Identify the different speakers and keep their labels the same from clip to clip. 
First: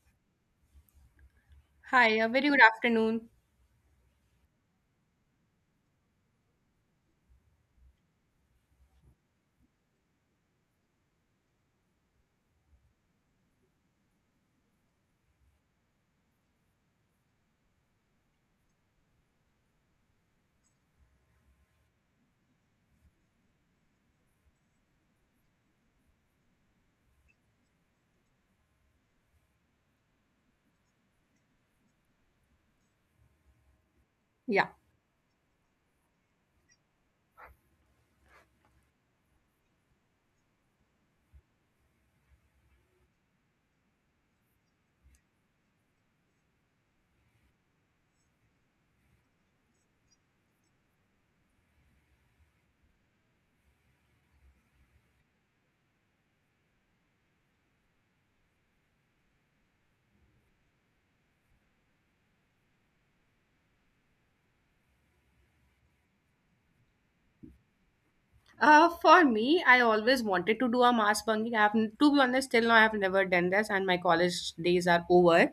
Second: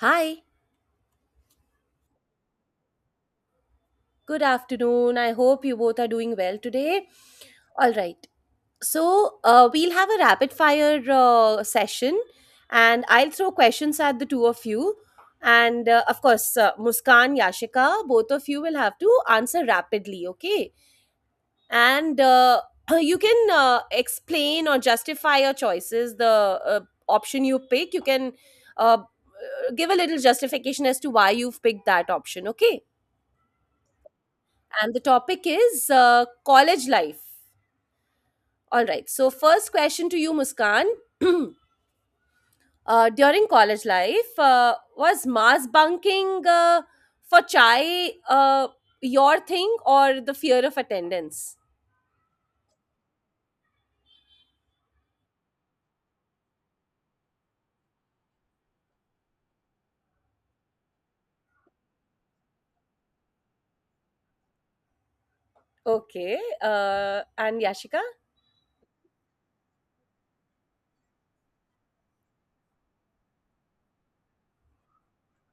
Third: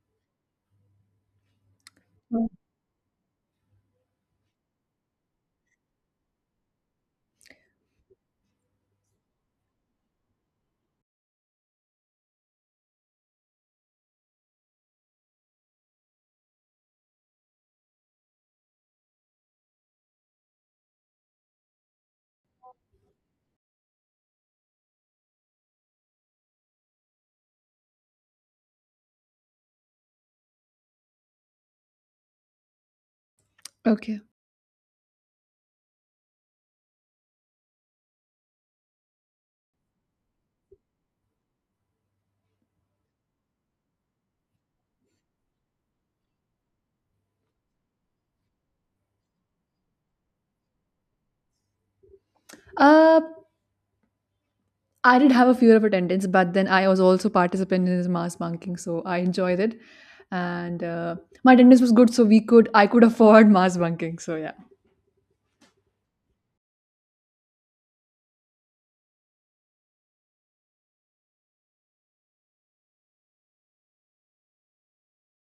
Speaker 1: Hi,
Speaker 2: Hi, a
Speaker 3: Oh,
Speaker 2: very good afternoon.
Speaker 1: good afternoon. I hope you both are doing well today. All right. So, we'll have a rapid fire session, and I'll throw questions at the two of you. And of course, Muskan, Yashika, both of you will have to answer rapidly, okay? And you can explain or justify your choices, the option you pick. You can uh, give a little justification as to why you've picked that option, okay?
Speaker 3: okay.
Speaker 2: Yeah.
Speaker 1: And the topic is college life. All right. So, first question to you, Muskan. uh, during college life, was mass bunking for chai your thing or the fear of attendance?
Speaker 3: Uh, I did have a fear of attendance, but then I was also participant in this mass bunking, so I enjoyed it, and my attendance was good, so we could I could afford mass bunking. So yeah.
Speaker 1: Okay. And Yashika?
Speaker 2: For me, I always wanted to do a mass bunking. I have, to be honest, till now I have never done this, and my college days are over.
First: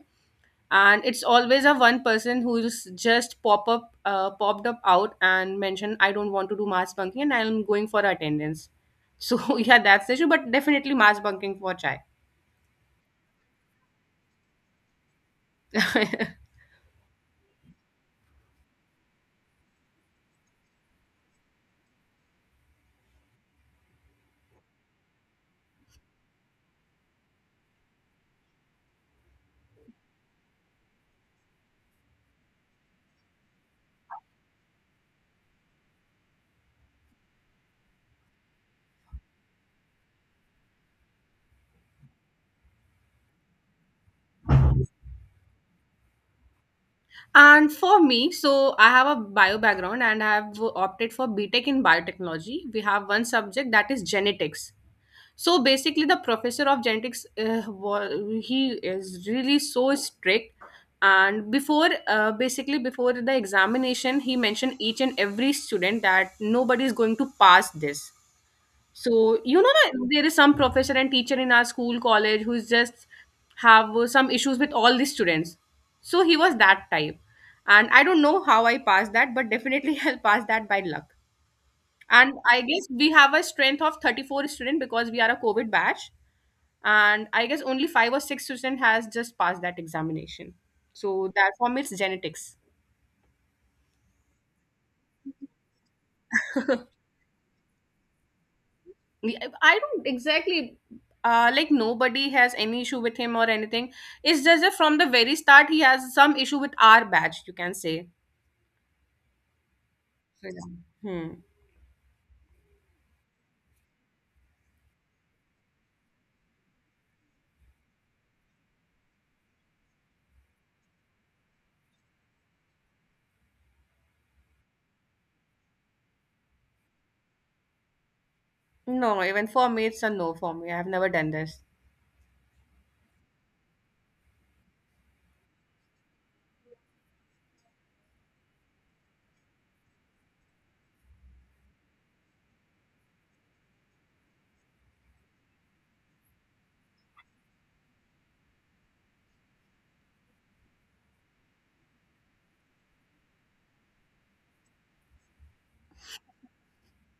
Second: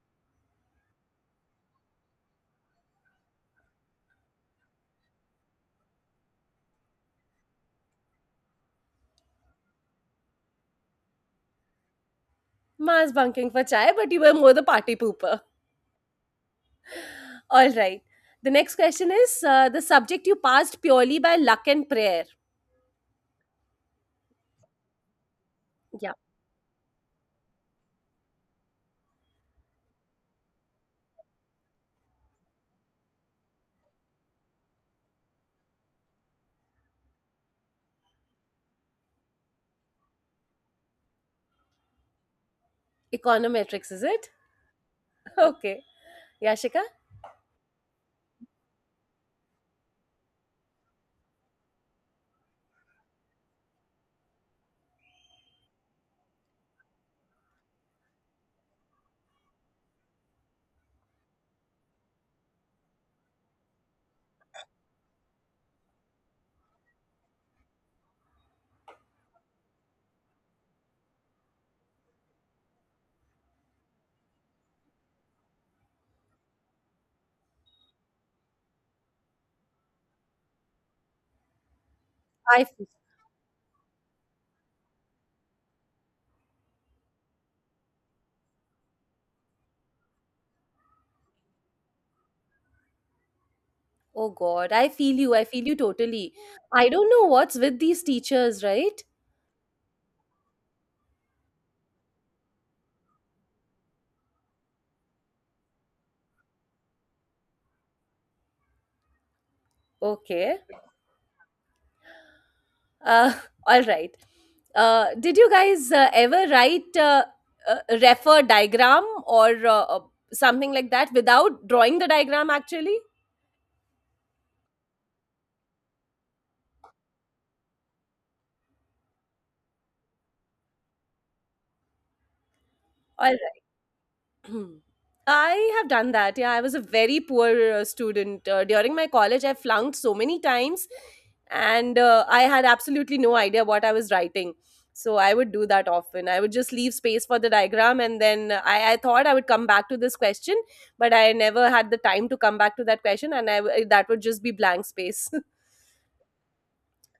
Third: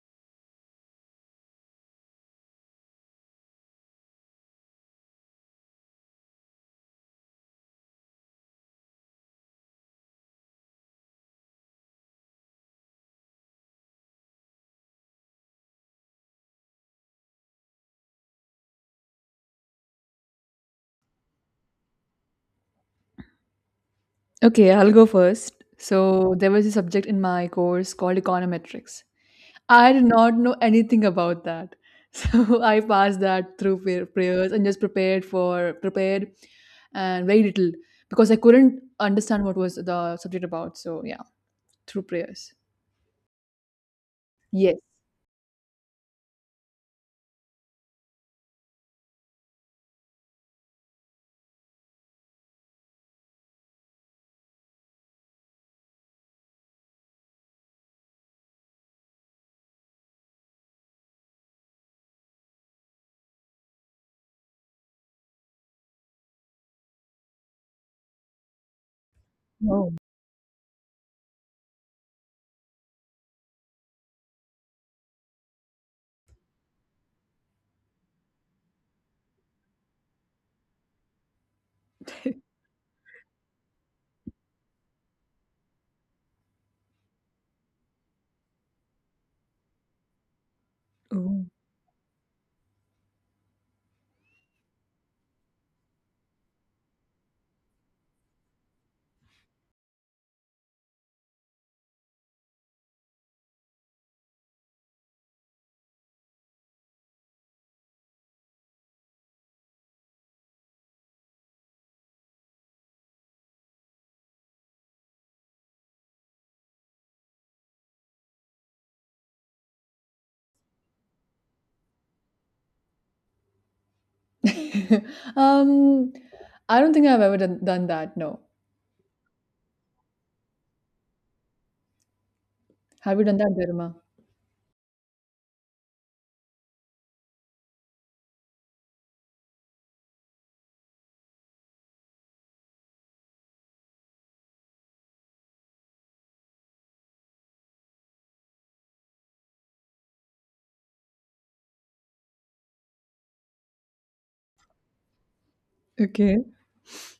Speaker 2: And it's always a one person who's just popped up out and mentioned, "I don't want to do mass bunking, and I'm going for attendance." So yeah, that's the issue. But definitely mass bunking for chai.
Speaker 1: Mass bunking for chai, but you were more the party pooper. All right. The next question is the subject you passed purely by luck and prayer.
Speaker 3: Okay, I'll go first.
Speaker 1: Yeah.
Speaker 3: So there was a subject in my course called econometrics. I did not know anything about that, so I passed that through prayers and just prepared and very little because I couldn't understand what was the subject about. So yeah, through prayers.
Speaker 1: Econometrics, is it?
Speaker 3: Yes.
Speaker 1: Okay. Yashika?
Speaker 2: And for me, so I have a bio background and I have opted for B Tech in biotechnology. We have one subject that is genetics. So basically the professor of genetics he is really so strict, and before the examination, he mentioned each and every student that nobody is going to pass this. So you know that
Speaker 3: Oh.
Speaker 2: there is some professor and teacher in our school college who's just have some issues with all the students, so he was that type. And I don't know how I passed that, but definitely I'll pass that by luck. And I
Speaker 1: I
Speaker 2: guess
Speaker 1: feel,
Speaker 2: we have a strength of 34 students because we are a covid batch, and I guess only 5 or 6% has just passed that examination. So
Speaker 3: Oh.
Speaker 2: that form, it's genetics.
Speaker 1: oh God, I feel you. I feel you totally. I don't know what's with these teachers, right?
Speaker 2: I don't exactly, like, nobody has any issue with him or anything. It's just that from the very start he has some issue with our badge, you can say. So,
Speaker 1: Okay.
Speaker 2: yeah. Hmm.
Speaker 1: Uh, all right. Did you guys ever write a refer diagram or something like that without drawing the diagram actually?
Speaker 3: Um, I don't think I've ever done that. No.
Speaker 2: No, even for me, it's a no. For me, I've never done this.
Speaker 3: Have you
Speaker 1: All
Speaker 3: done
Speaker 1: right.
Speaker 3: that, Garima?
Speaker 1: I have done that. Yeah, I was a very poor student. During my college, I flunked so many times and I had absolutely no idea what I was writing. So I would do that often. I would just leave space for the diagram and then I thought I would come back to this question, but I never had the time to come back to that question and that would just be blank space.
Speaker 3: Okay.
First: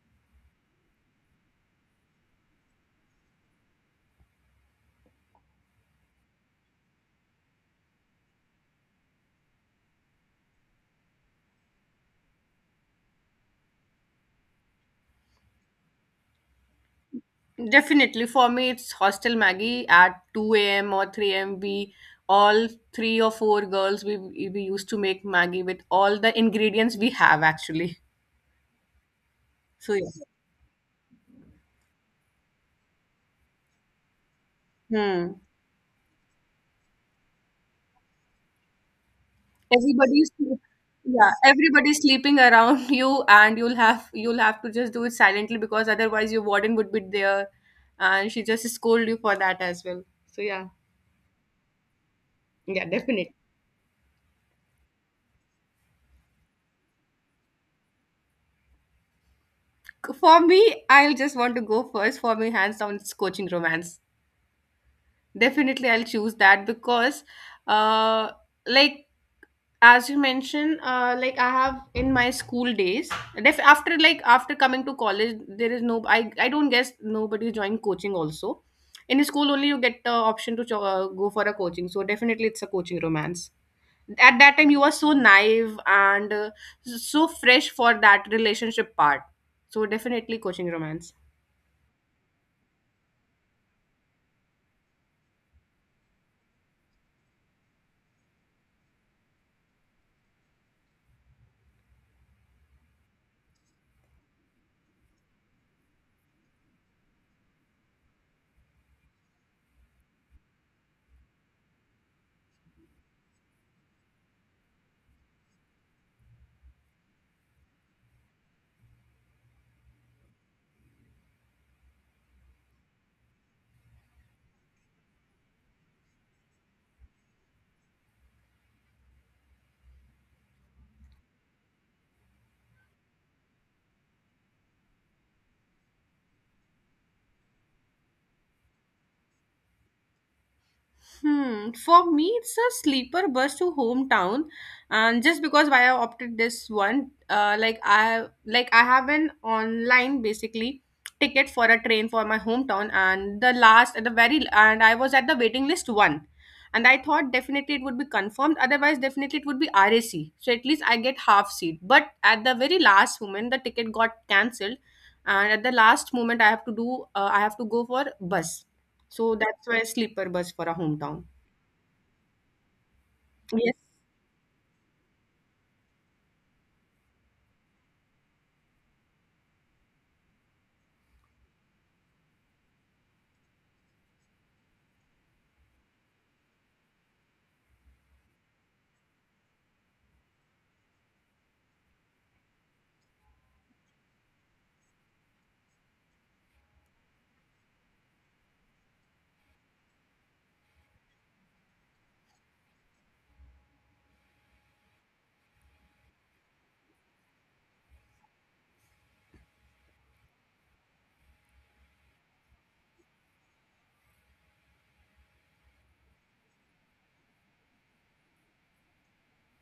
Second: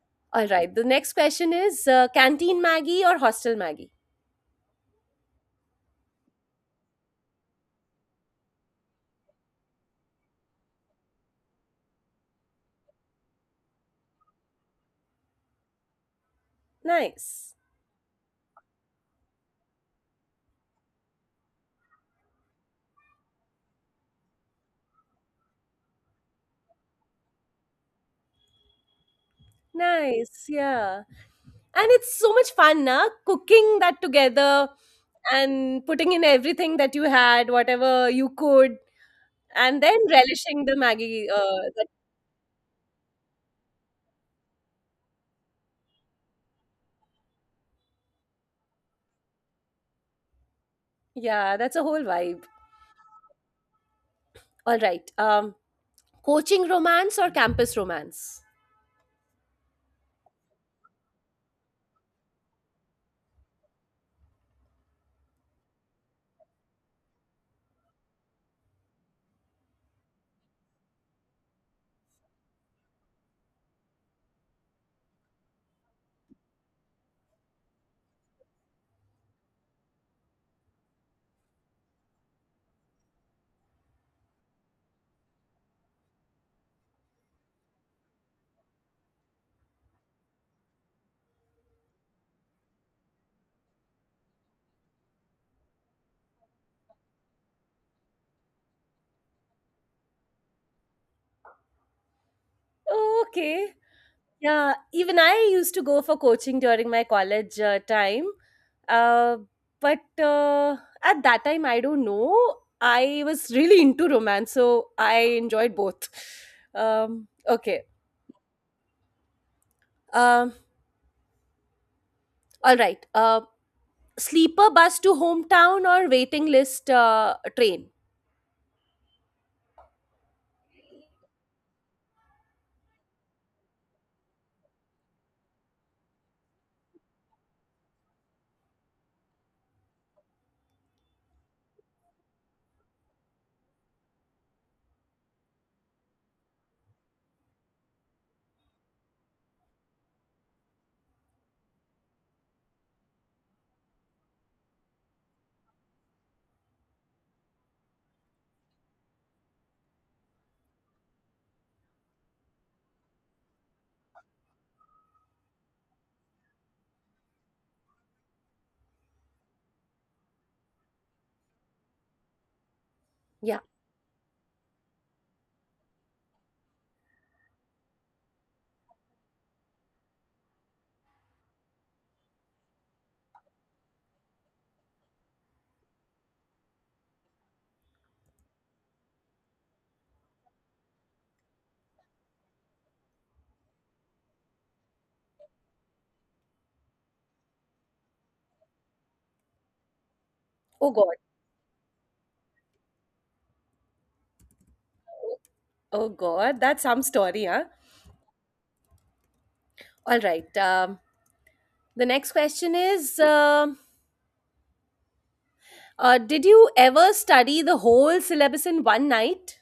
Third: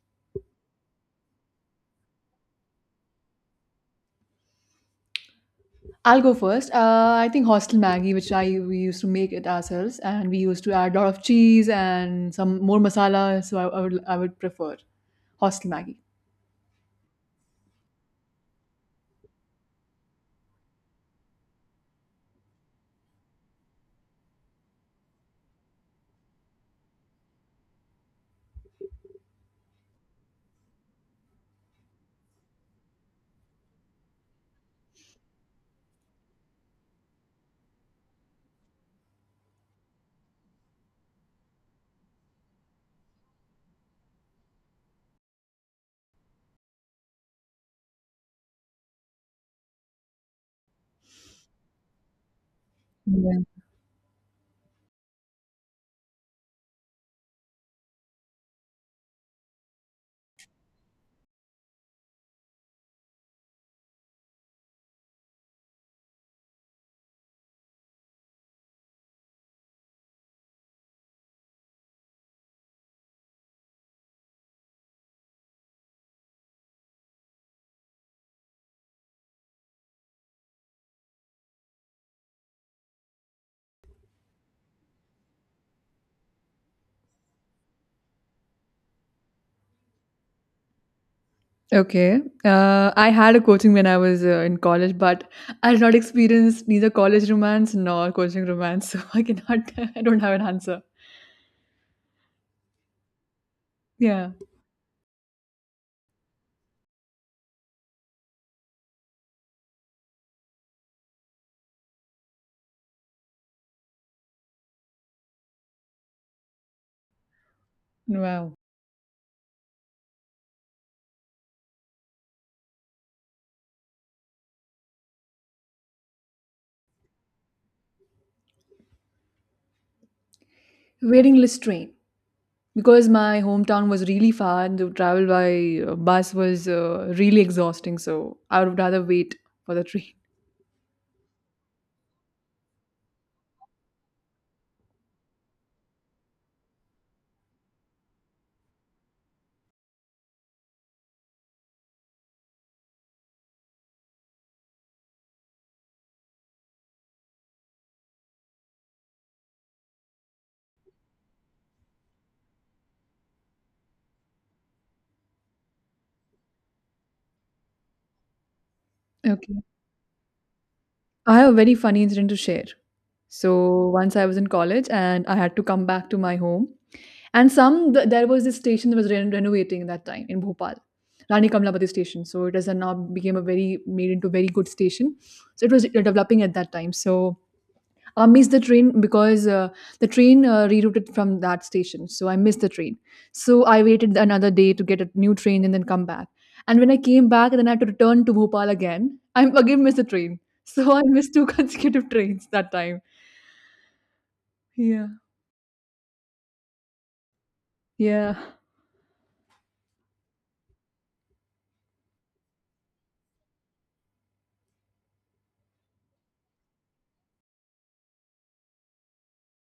Speaker 1: All right, the next question is canteen Maggie or hostel Maggie?
Speaker 3: I'll go first. I think hostel Maggie, which I we used to make it ourselves, and we used to add a lot of cheese and some more masala. So I would prefer hostel Maggie.
Speaker 1: Nice.
Speaker 2: Definitely for me, it's hostel maggie at 2 a.m. or 3 a.m. We all, three or four girls, we used to make maggie with all the ingredients we have actually. So yeah.
Speaker 1: Nice. Yeah. And it's so much fun, na? Cooking that together
Speaker 2: Hmm.
Speaker 1: and putting in everything that you had, whatever you could, and then
Speaker 2: Everybody's
Speaker 1: relishing the Maggie.
Speaker 2: Yeah, everybody's sleeping around you, and you'll have to just do it silently, because otherwise your warden would be there and she just scold you for that as well. So yeah.
Speaker 1: Yeah, that's a whole vibe.
Speaker 2: Yeah, definitely.
Speaker 3: Yeah.
Speaker 1: All right. Coaching romance or campus romance?
Speaker 2: For me, I'll just want to go first. For me, hands down, it's coaching romance. Definitely, I'll choose that because, uh, like as you mentioned, I have in my school days, after, after coming to college, there is no. I don't guess nobody joined coaching also. In school only you get the option to go for a coaching. So definitely, it's a coaching romance. At that time, you are so naive and so fresh for that relationship part. So definitely, coaching romance.
Speaker 3: Okay. I had a coaching when I was in college, but I did not experience neither college romance nor coaching romance, so I cannot. I don't have an answer.
Speaker 1: Oh, okay.
Speaker 3: Yeah.
Speaker 1: Yeah, even I used to go for coaching during my college time. Uh, but at that time, I don't know. I was really into romance, so I enjoyed both. Okay.
Speaker 3: Wow.
Speaker 1: Um, all right. Sleeper bus to hometown or waiting list train?
Speaker 3: Waiting list train because my hometown was really far and to travel by bus was really exhausting. So I would rather wait for the train.
Speaker 2: Hmm. For me, it's a sleeper bus to hometown, and just because why I opted this one, I have an online basically ticket for a train for my hometown, and the last at the very and I was at the waiting list one, and I thought definitely it would be confirmed. Otherwise, definitely it would be RAC. So at least I get half seat. But at the very last moment, the ticket got cancelled, and at the last moment I have to go for bus. So
Speaker 3: Okay.
Speaker 2: that's why sleeper bus for a hometown.
Speaker 3: I have a very funny incident to share.
Speaker 1: Yeah.
Speaker 2: Yes.
Speaker 3: So once I was in college and I had to come back to my home, and there was this station that was renovating that time in Bhopal, Rani Kamlapati station. So it has now became a very made into a very good station. So it was developing at that time. So I missed the train because the train rerouted from that station. So I missed the train. So I waited another day to get a new train and then come back. And when I came back, then I had to return to Bhopal again. I again missed the train. So
Speaker 1: Oh
Speaker 3: I
Speaker 1: God.
Speaker 3: missed two consecutive trains that time. Yeah.
Speaker 1: Oh God. That's some story, huh?
Speaker 3: Yeah.
Speaker 1: All right. The next question is: did you ever study the whole syllabus in one night?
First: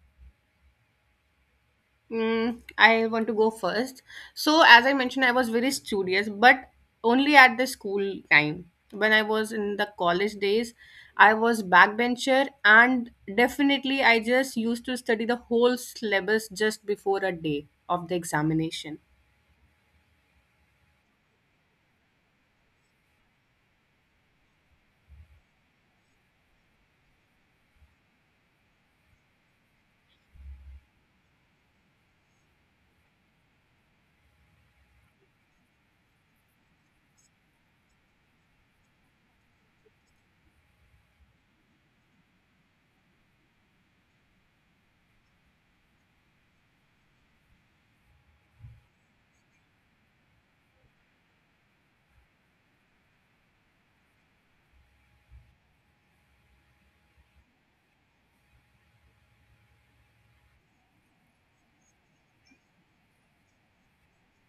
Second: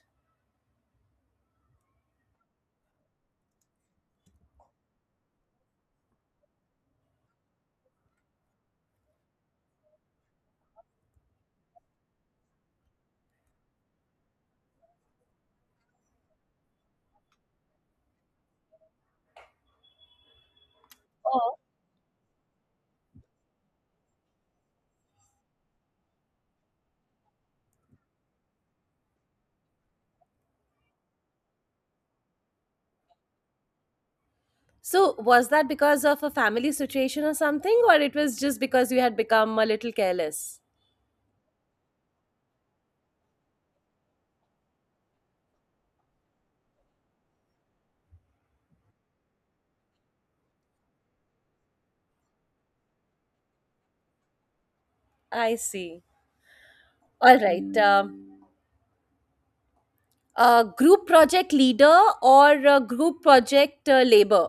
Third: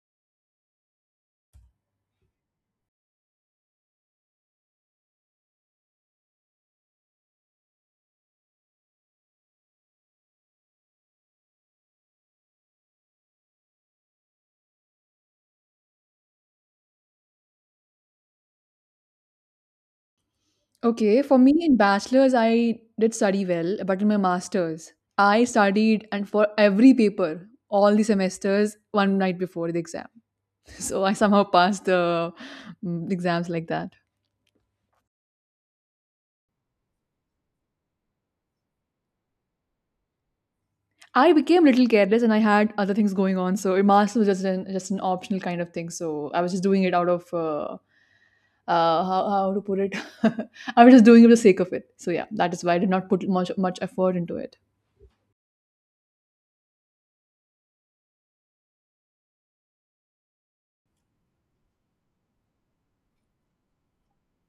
Speaker 2: Mm, I want to go first. So as I mentioned, I was very studious, but only at the school time. When I was in the college days, I was backbencher, and definitely I just used to study the whole syllabus just before a day of the examination.
Speaker 3: Okay. For me
Speaker 1: Oh.
Speaker 3: in bachelor's, I did study well, but in my master's, I studied and for every paper, all the semesters, one night before the exam. So I somehow passed the mm, exams like that.
Speaker 1: So was that because of a family situation or something, or it was just because you had become a little careless?
Speaker 3: I became a little careless and I had other things going on. So a master was just an optional kind of thing. So I was just doing it out of how to put it. I was just doing it for the sake of it. So yeah, that is why I did not put much effort into it.
Speaker 1: I see. All right. Group project leader or group project labor?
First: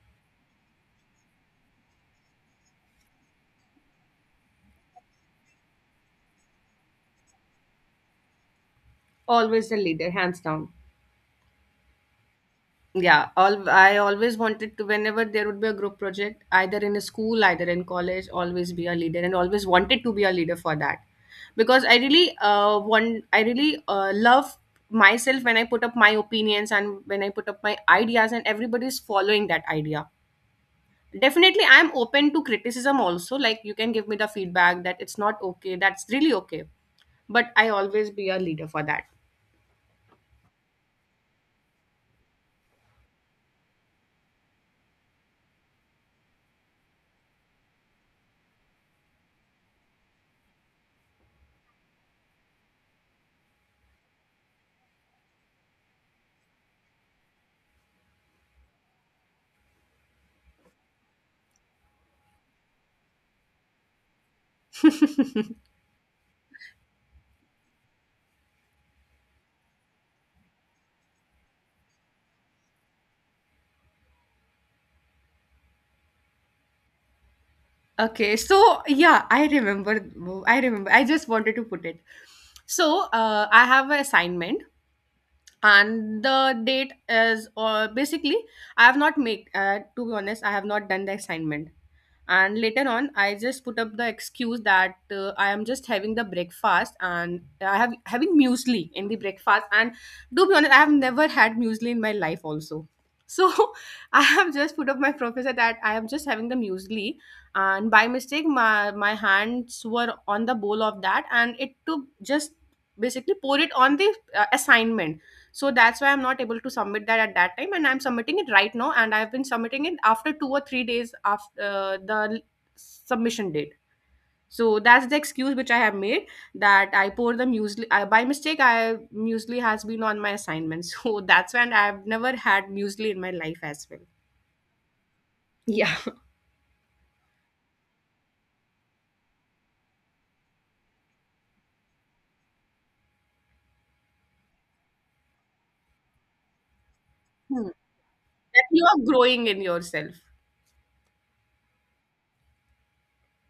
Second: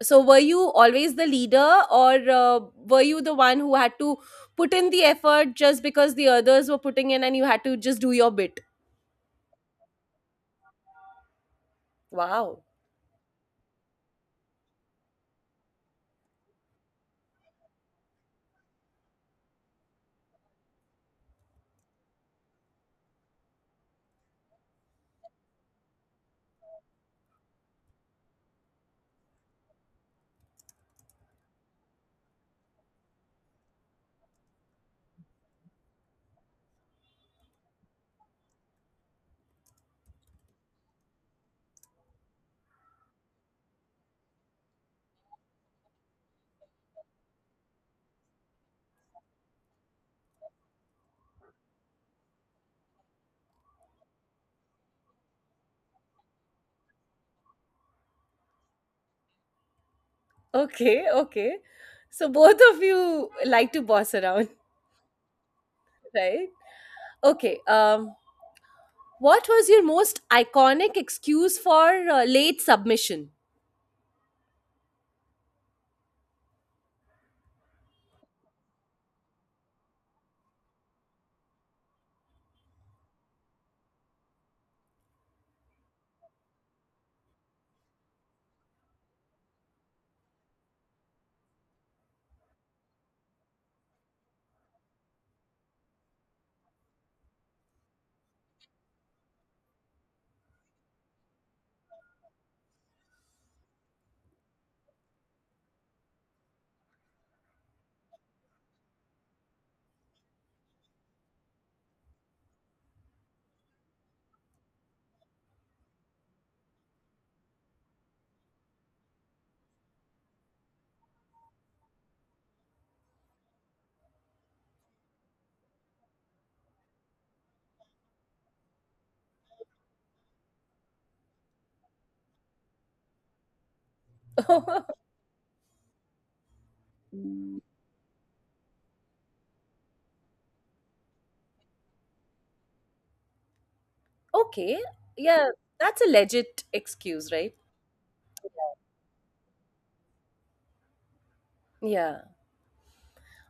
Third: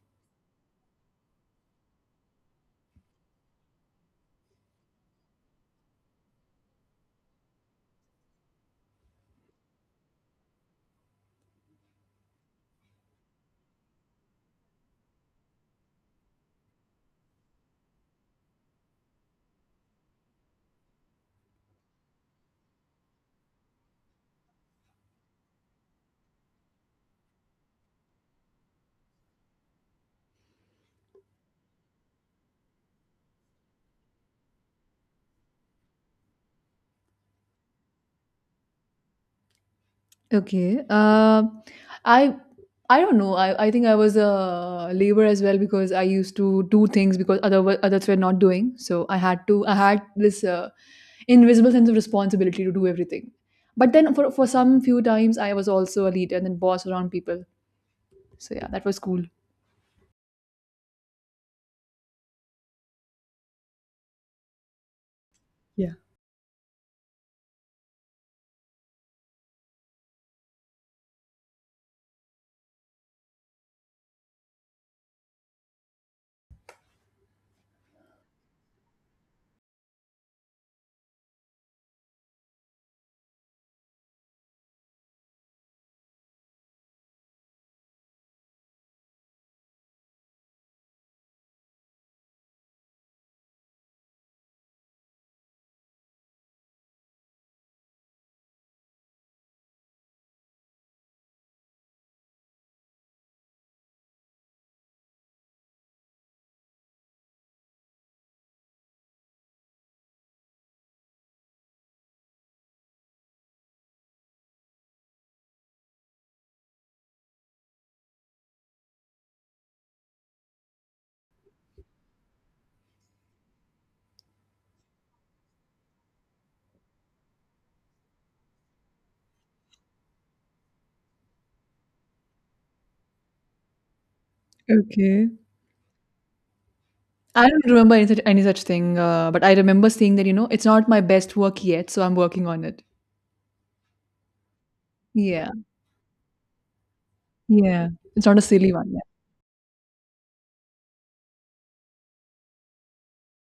Speaker 1: So, were you always the leader, or were you the one who had to put in the effort just because the others were putting in and you had to just do your bit?
Speaker 2: Always the leader, hands down.
Speaker 1: Wow.
Speaker 2: Yeah, all I always wanted to, whenever there would be a group project, either in a school, either in college, always be a leader and always wanted to be a leader for that. Because I really love myself when I put up my opinions and when I put up my ideas and everybody's following that idea. Definitely I'm open to criticism also. Like, you can give me the feedback that it's not okay, that's really okay. But I always be a leader for that.
Speaker 3: Okay. I I don't know. I think I was a labor as well because I used to do things because others were not doing. So I had to. I had this invisible sense of responsibility to do everything. But then for some few times I was also a leader and then boss around people. So yeah, that was cool.
Speaker 1: Okay, okay. So, both of you like to boss around,
Speaker 3: Yeah.
Speaker 1: right? Okay. What was your most iconic excuse for late submission?
Speaker 2: Okay, so yeah, I remember. I just wanted to put it. So I have an assignment, and the date is basically I have not made, to be honest, I have not done the assignment. And later on, I just put up the excuse that I am just having the breakfast, and I have having muesli in the breakfast. And to be honest, I have never had muesli in my life also. So I have just put up my professor that I am just having the muesli, and by mistake my hands were on the bowl of that, and it took just basically pour it on the assignment. So that's why I'm not able to submit that at that time, and I'm submitting it right now, and I've been submitting it after 2 or 3 days after submission date. So that's the excuse which I have made, that I pour the muesli. I, by mistake I muesli has been on my assignment. So that's when I've never had muesli in my life as well.
Speaker 3: Okay. I don't remember any such thing, but I remember seeing that, you know, it's not my best work yet, so I'm working on it.
Speaker 1: Okay.
Speaker 3: Yeah,
Speaker 1: Yeah, that's a legit excuse, right?
Speaker 2: Hmm.
Speaker 3: yeah. It's not a
Speaker 2: That
Speaker 3: silly
Speaker 2: you
Speaker 3: one
Speaker 2: are
Speaker 3: yet.
Speaker 2: growing in yourself.
Speaker 1: Yeah.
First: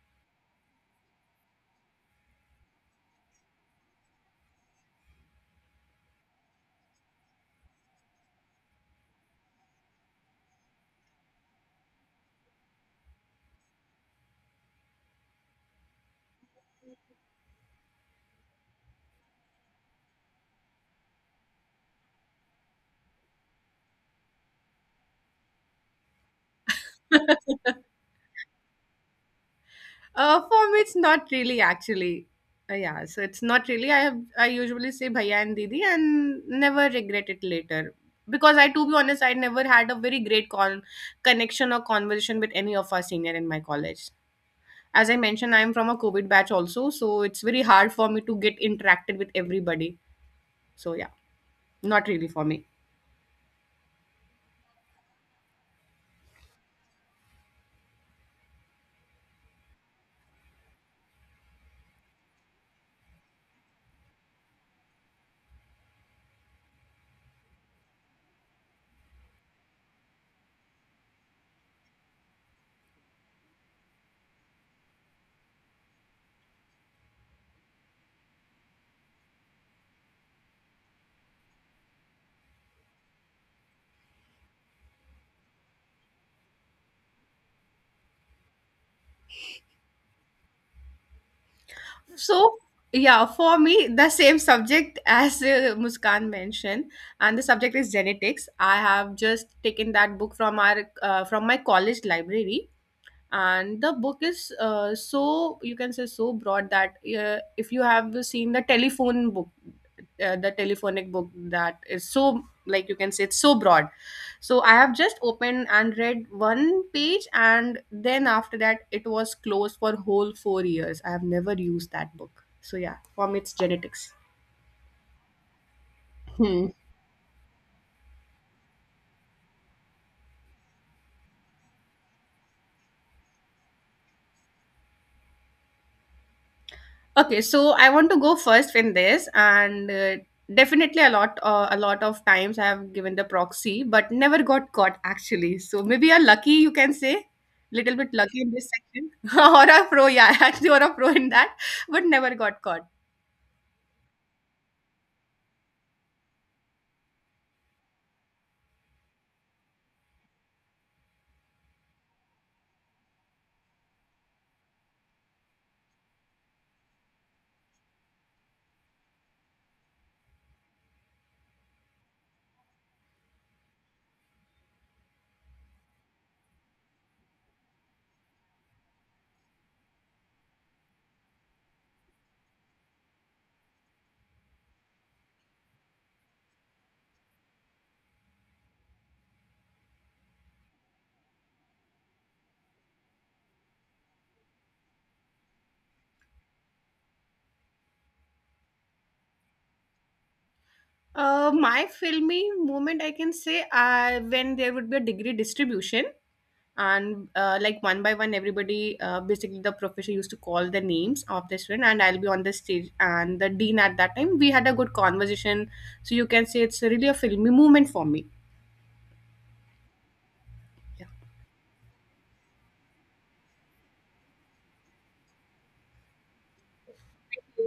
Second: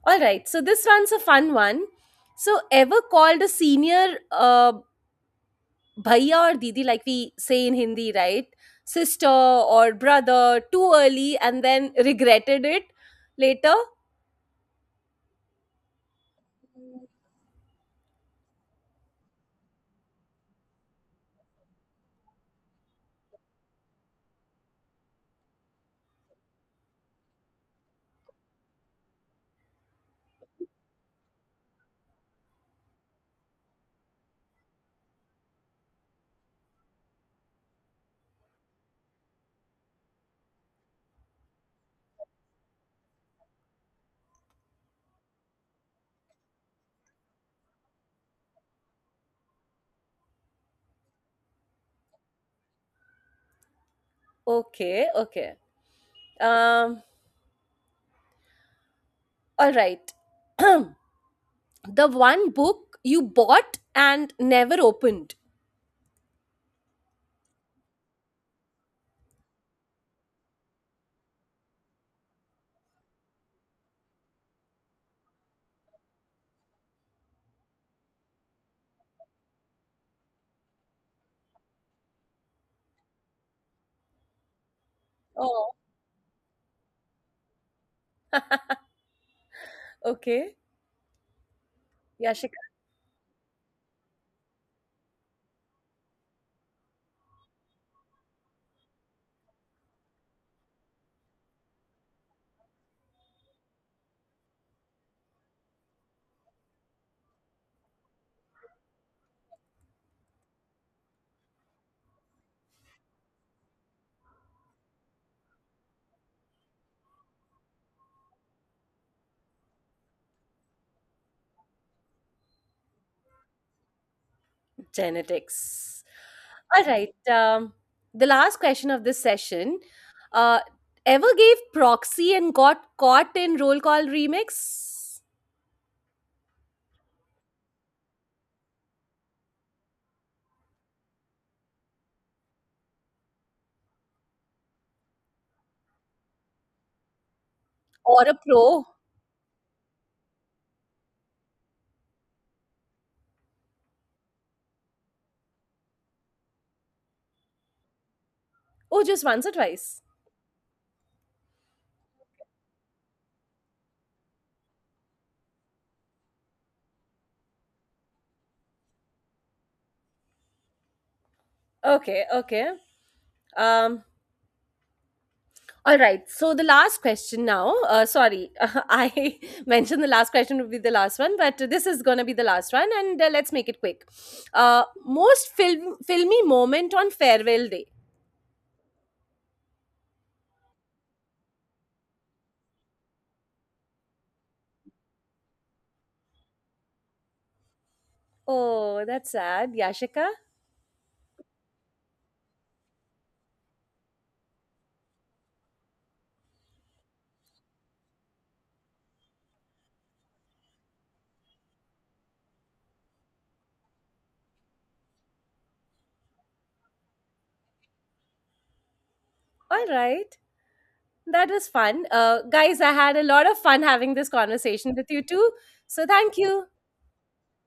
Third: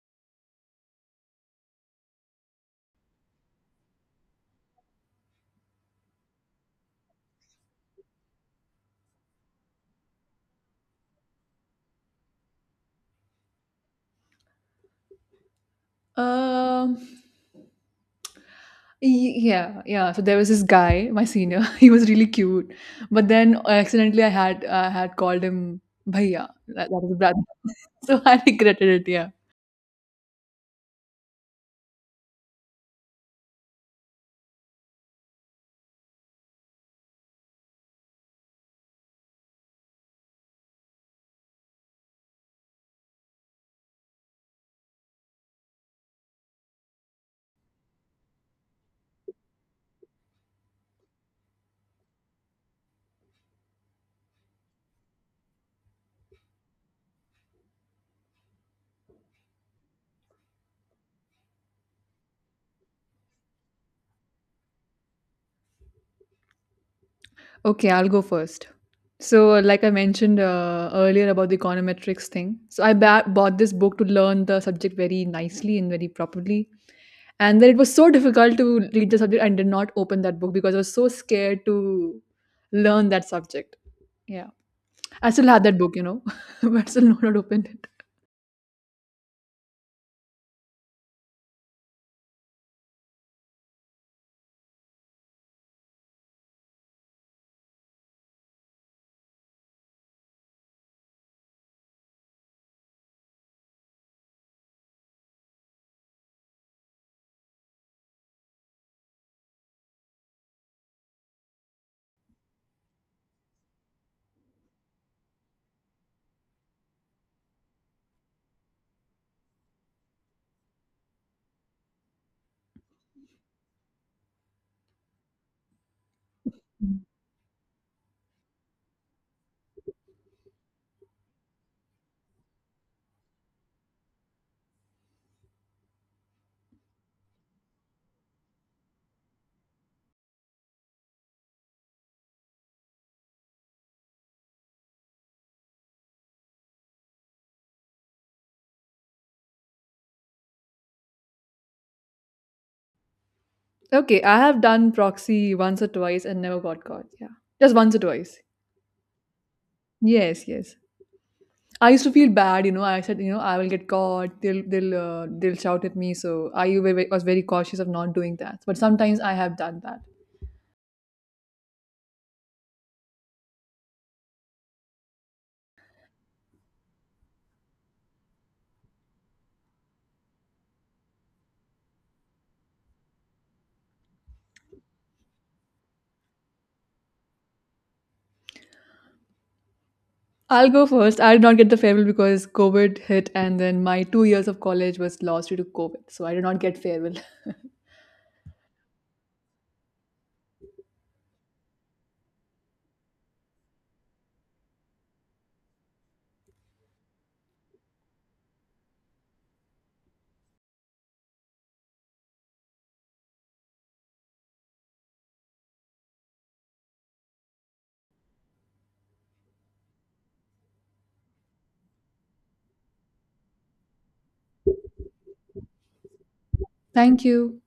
Speaker 1: All right. So this one's a fun one. So ever called a senior bhaiya or didi like we say in Hindi, right? Sister or brother too early and then regretted it later?
Speaker 3: Um, Yeah, yeah. So there was this guy, my senior. He was really cute, but then accidentally I had called him Bhaiya. That is brother. So I regretted it. Yeah.
Speaker 2: For me, it's not really actually. Yeah, so it's not really. I usually say bhaiya and didi and never regret it later, because I, to be honest, I never had a very great connection or conversation with any of our senior in my college. As I mentioned, I'm from a COVID batch also, so it's very hard for me to get interacted with everybody. So yeah, not really for me.
Speaker 1: Okay, okay. Um, all right. the one book you bought and never opened.
Speaker 3: Okay, I'll go first. So, like I mentioned earlier about the econometrics thing, so I bought this book to learn the subject very nicely and very properly. And then it was so difficult to read the subject. I did not open that book because I was so scared to learn that subject. Yeah, I still had
Speaker 1: Oh,
Speaker 3: that book, you know, but still not opened.
Speaker 1: okay. Yeah,
Speaker 2: So, yeah, for me, the same subject as Muskan mentioned, and the subject is genetics. I have just taken that book from our from my college library, and the book is so you can say so broad that, if you have seen the telephone book, the telephonic book, that is so, like you can say, it's so broad. So I have just opened and read one page, and then after that, it was closed for whole 4 years. I have never used that book. So yeah, for me, it's genetics.
Speaker 1: genetics.
Speaker 2: Hmm.
Speaker 1: All right. The last question of this session. Uh, ever gave proxy and got caught in roll call remix
Speaker 2: Okay, so I want to go first in this, and definitely a lot of times I have given the proxy, but never got caught actually. So maybe you're lucky, you can say, little bit
Speaker 1: or a
Speaker 2: lucky in this
Speaker 1: pro?
Speaker 2: section. Or a pro, yeah, actually, or a pro in that, but never got caught.
Speaker 3: Okay, I have done proxy once or twice and never got caught. Yeah. Just once or twice.
Speaker 1: Oh, just once or twice.
Speaker 3: Yes, yes. I used to feel bad, you know. I said, you know, I will get caught. They'll shout at me. So I was very cautious of not doing that. But sometimes I have done that.
Speaker 1: Okay. Okay. Um. All right. So the last question now. Sorry, I mentioned the last question would be the last one, but this is gonna be the last one, and let's make it quick. Most filmy moment on farewell day.
Speaker 3: I'll go first. I did not get the farewell because COVID hit, and then my two years of college was lost due to COVID. So I did not get farewell.
Speaker 1: Oh, that's sad, Yashika.
Speaker 2: My filmy moment, I can say, when there would be a degree distribution, and one by one, everybody, basically the professor used to call the names of the student, and I'll be on the stage, and the dean at that time, we had a good conversation. So you can say it's really a filmy moment for me.
Speaker 1: All right. That was fun. Guys, I had a lot of fun having this conversation with you too. So thank you.
Speaker 3: Thank you.